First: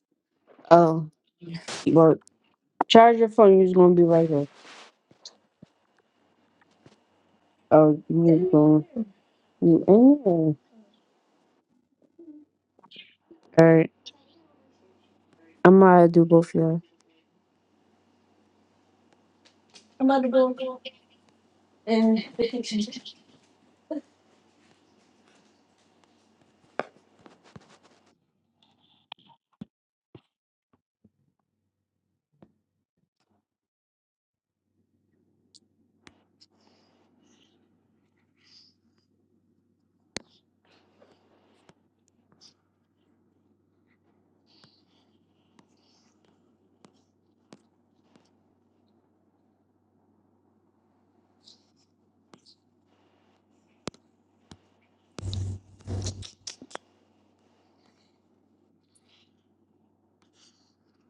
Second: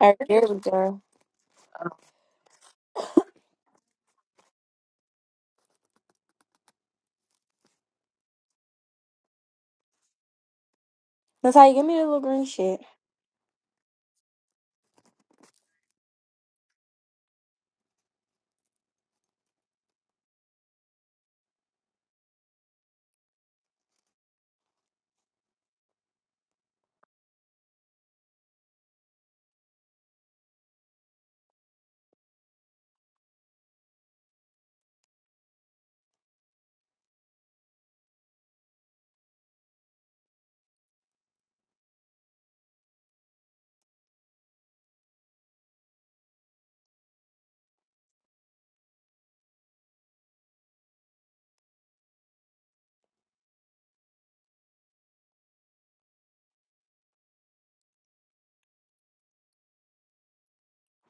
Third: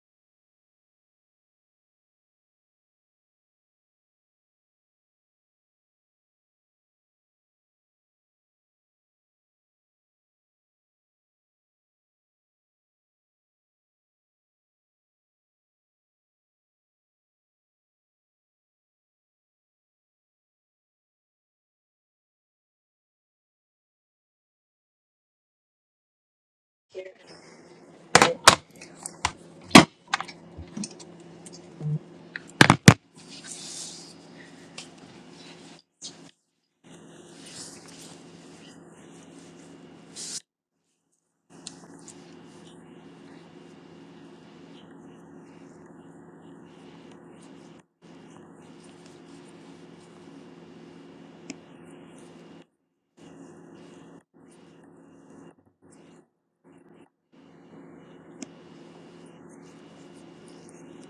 All right, there we go. Oh, well, charge your phone. You're just gonna be right here. Oh, you just going. to All That's how you give me the little green shit. right, I'm gonna do both of y'all.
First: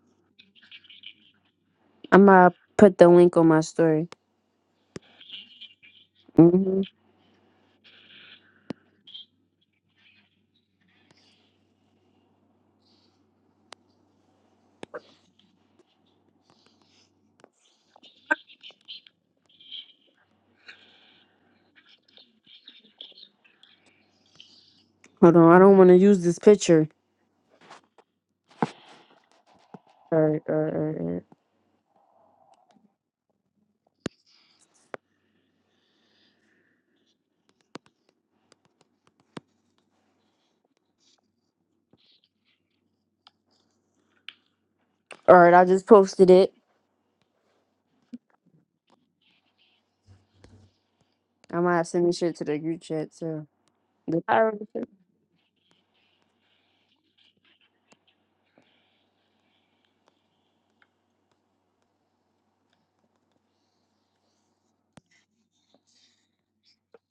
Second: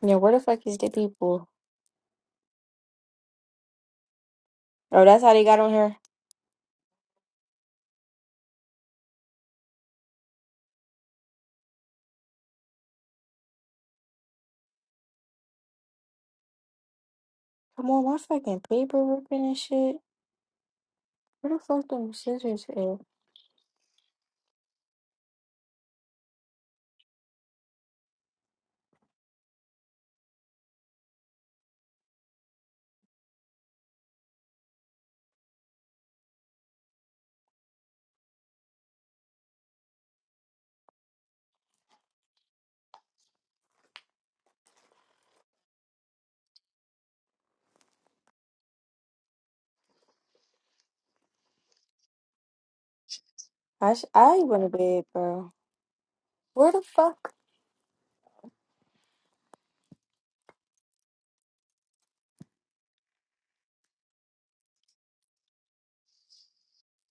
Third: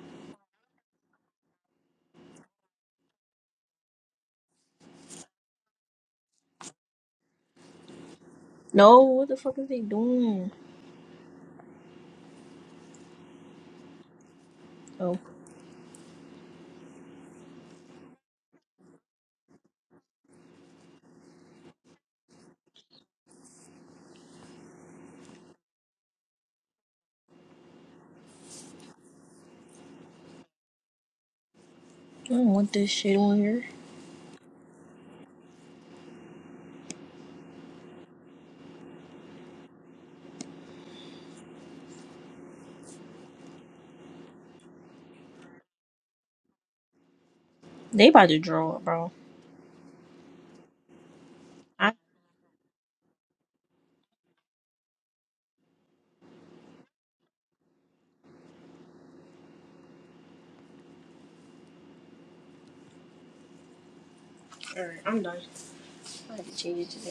Yeah, where the fuck is the people? I'm gonna put the link on my story. Oh, that's how they got on here. hmm No, what the fuck is they doing? Oh, Come on, my fucking paper ripping and shit. Where the fuck them scissors at? Hold on, I don't want to use this picture. All right, all right, all right. All right, I don't want this shit on here. All right, I just posted it. They about to draw, bro. I might have I, sent this shit to the group chat too. I sh- The I power of the went to picture. bed, bro. Where the fuck? alright, I'm done. I have to change it today.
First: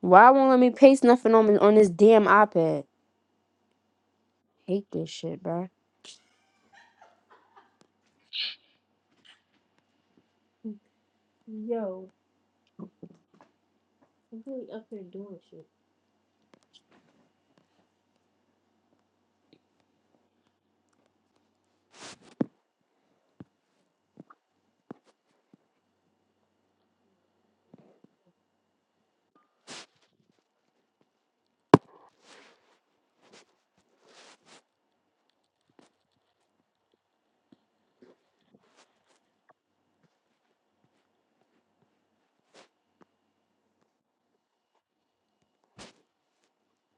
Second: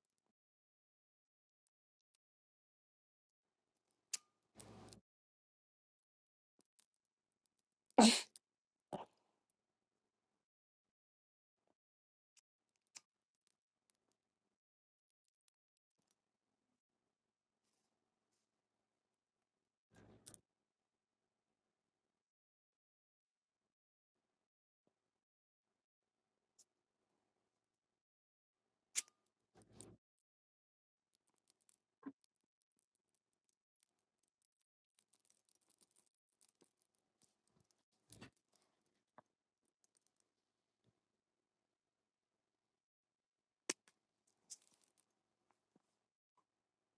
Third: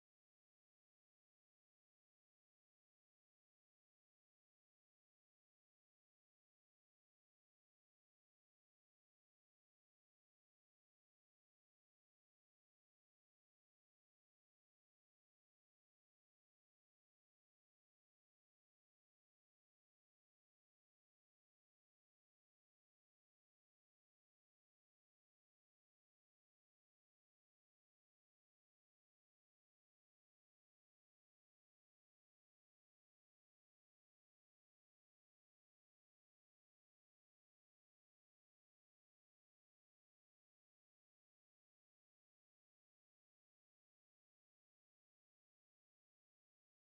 Why won't let me paste nothing on on this damn iPad? Hate this shit, bro.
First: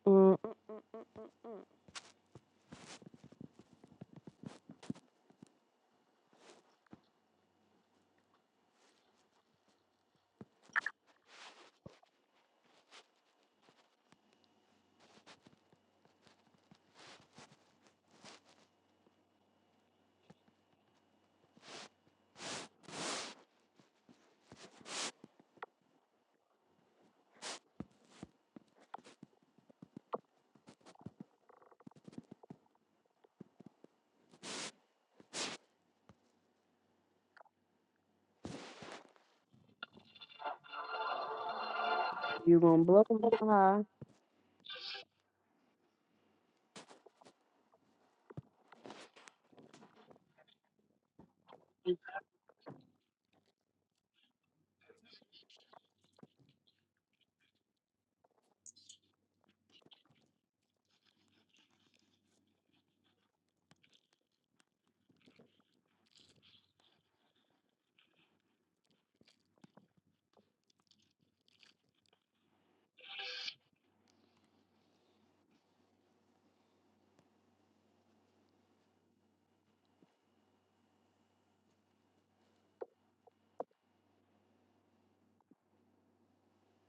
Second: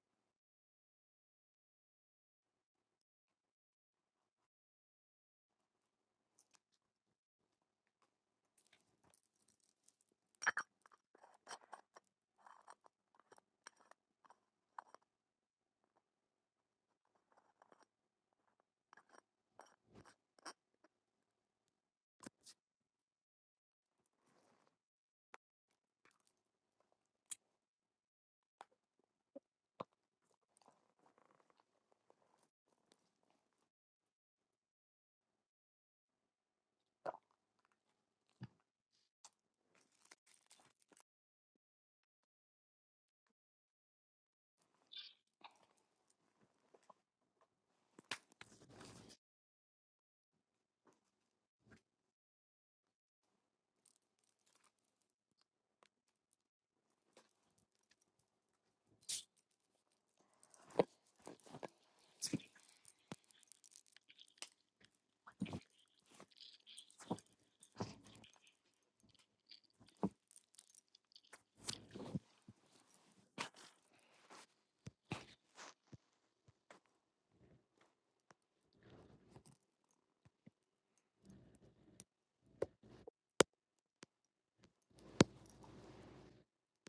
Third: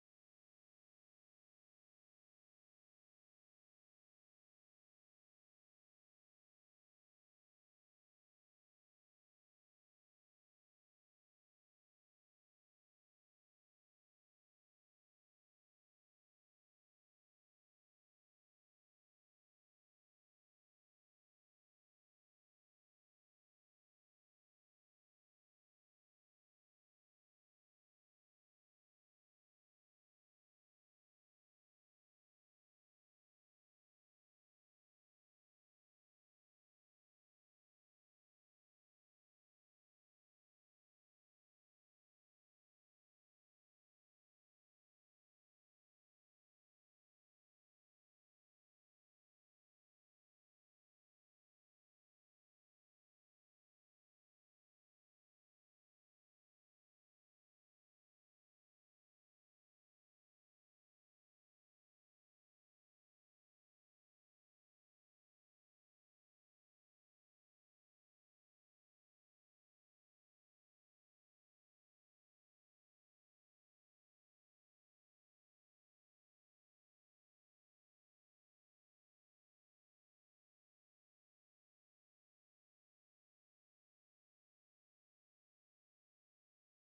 Mm, mm, mm. You gonna blow my high?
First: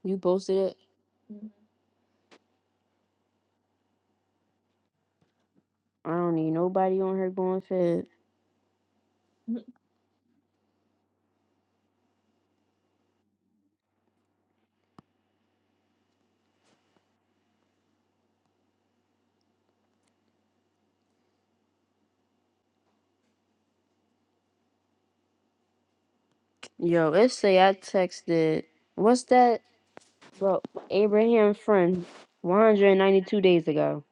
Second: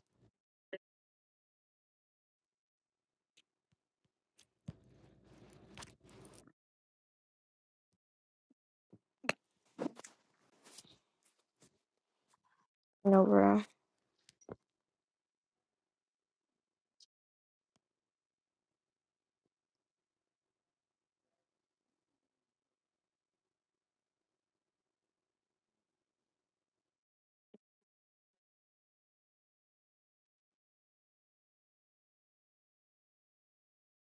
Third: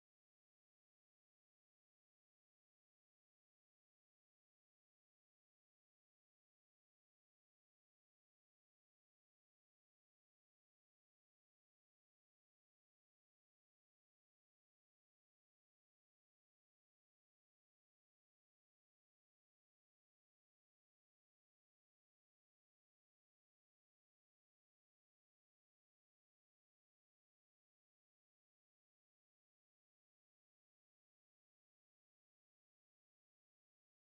You posted it. I don't need nobody on here going fed. No, bro. Yo, let's say I texted, what's that? Well, Abraham friend, 192 days ago.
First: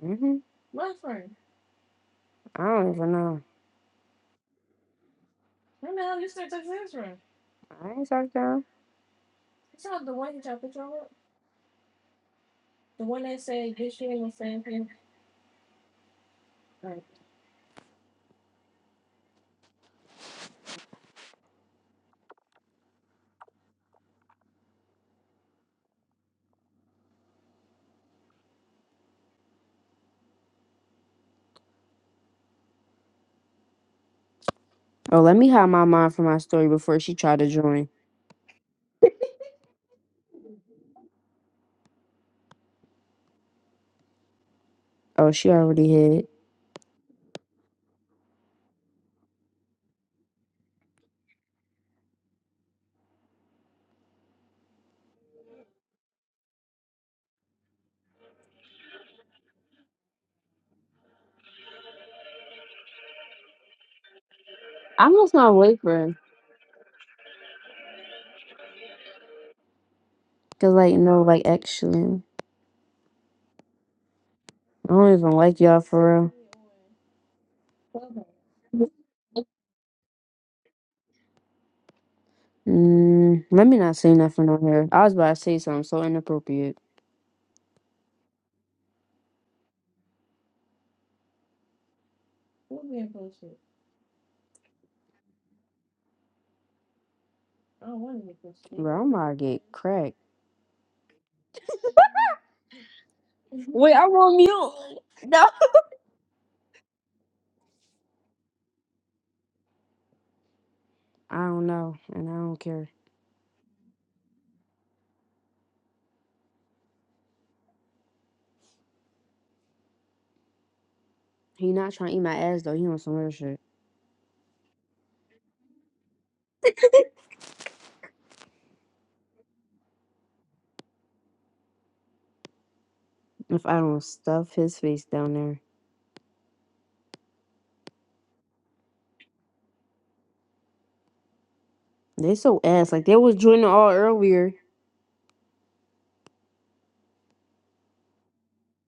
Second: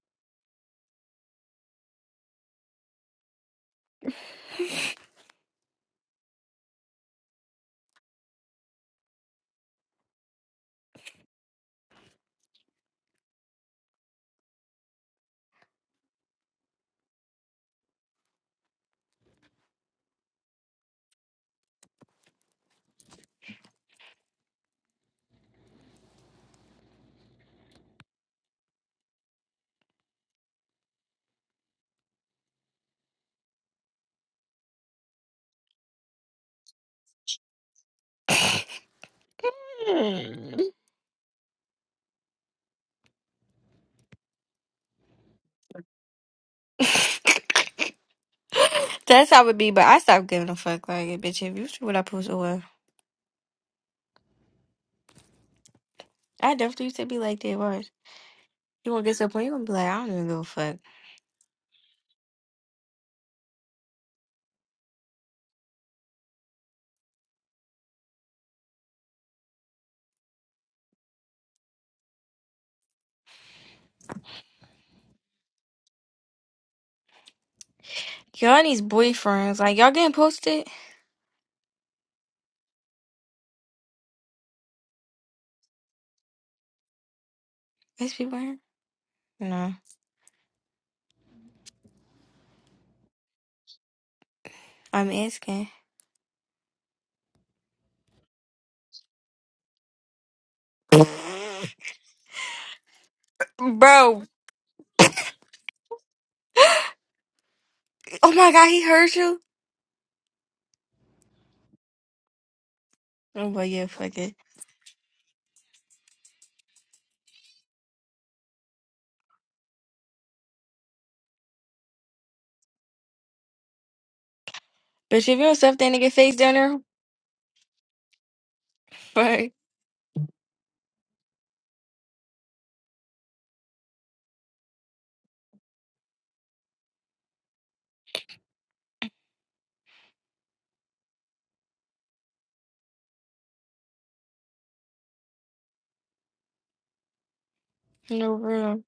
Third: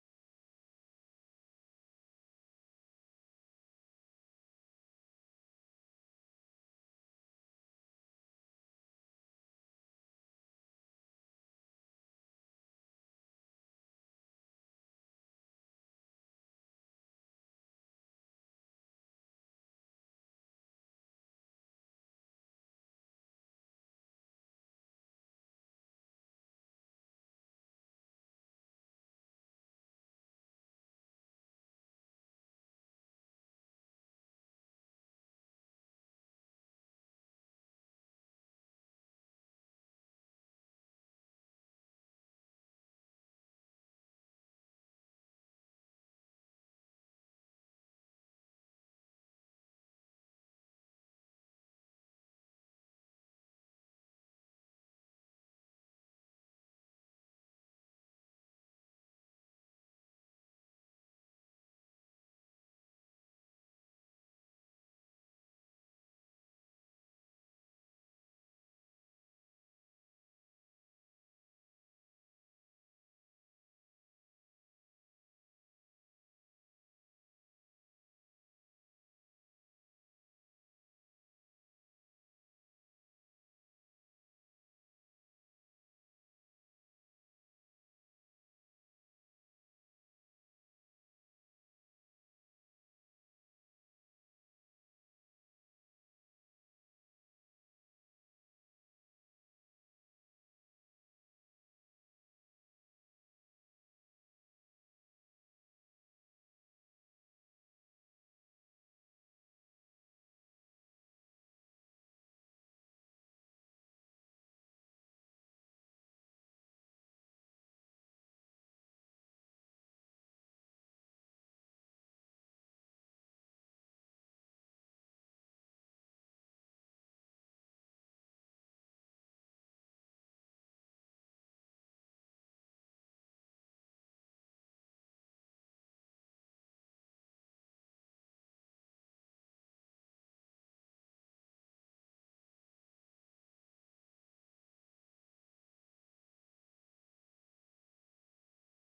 hmm I don't even know. I ain't talked to her. Oh, let me hide my mom from my story before she tried to join. Hmm. Oh, she already hid. that's how it be, but I stopped giving a fuck. Like, bitch, if you see what I post away, I definitely used to be like that. Worse. You gonna get to a point you gonna be like, I don't even give a fuck. I must not wait for her. Cause like, no, like actually, I don't even like y'all for real. Y'all and these boyfriends, like y'all getting posted? Mm, let me not say nothing on here. I was about to say something so inappropriate. Is people here? No, I'm asking. Bro, I'm about to get cracked. Wait, I'm Bro, on mute. No. oh my god, he heard you? I don't know, and I don't care. Oh, but yeah, fuck it. He not trying to eat my ass though. He on some other shit. Bitch, if you don't stuff that nigga face down there, fuck. If I don't stuff his face down there, they so ass. Like they was joining all earlier. No, real.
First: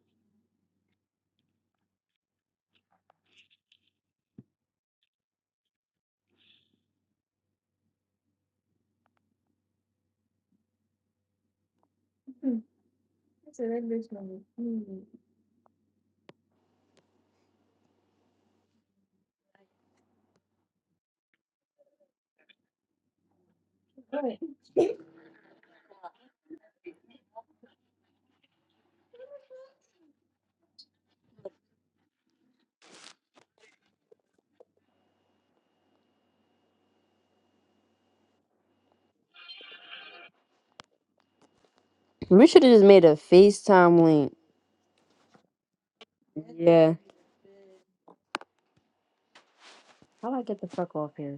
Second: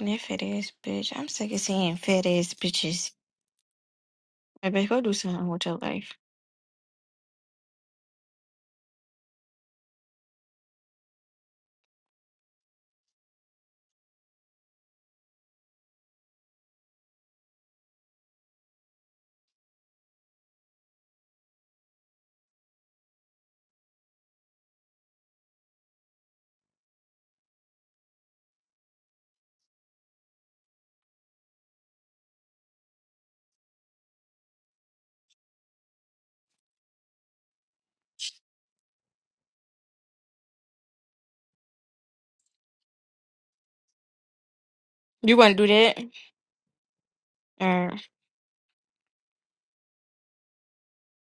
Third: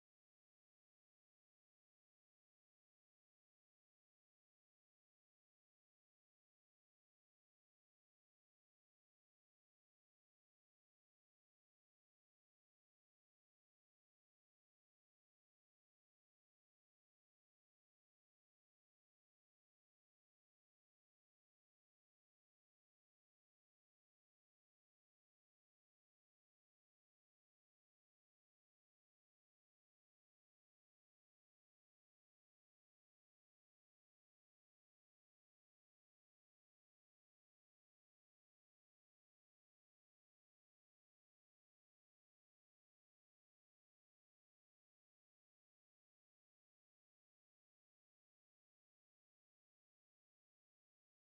Yeah, fat ass bitch. I'm sick of seeing fat ass bitches. I bitch, go do something with your life. We should have just made a FaceTime link. You wanna do that? Yeah. How do I get the fuck off here?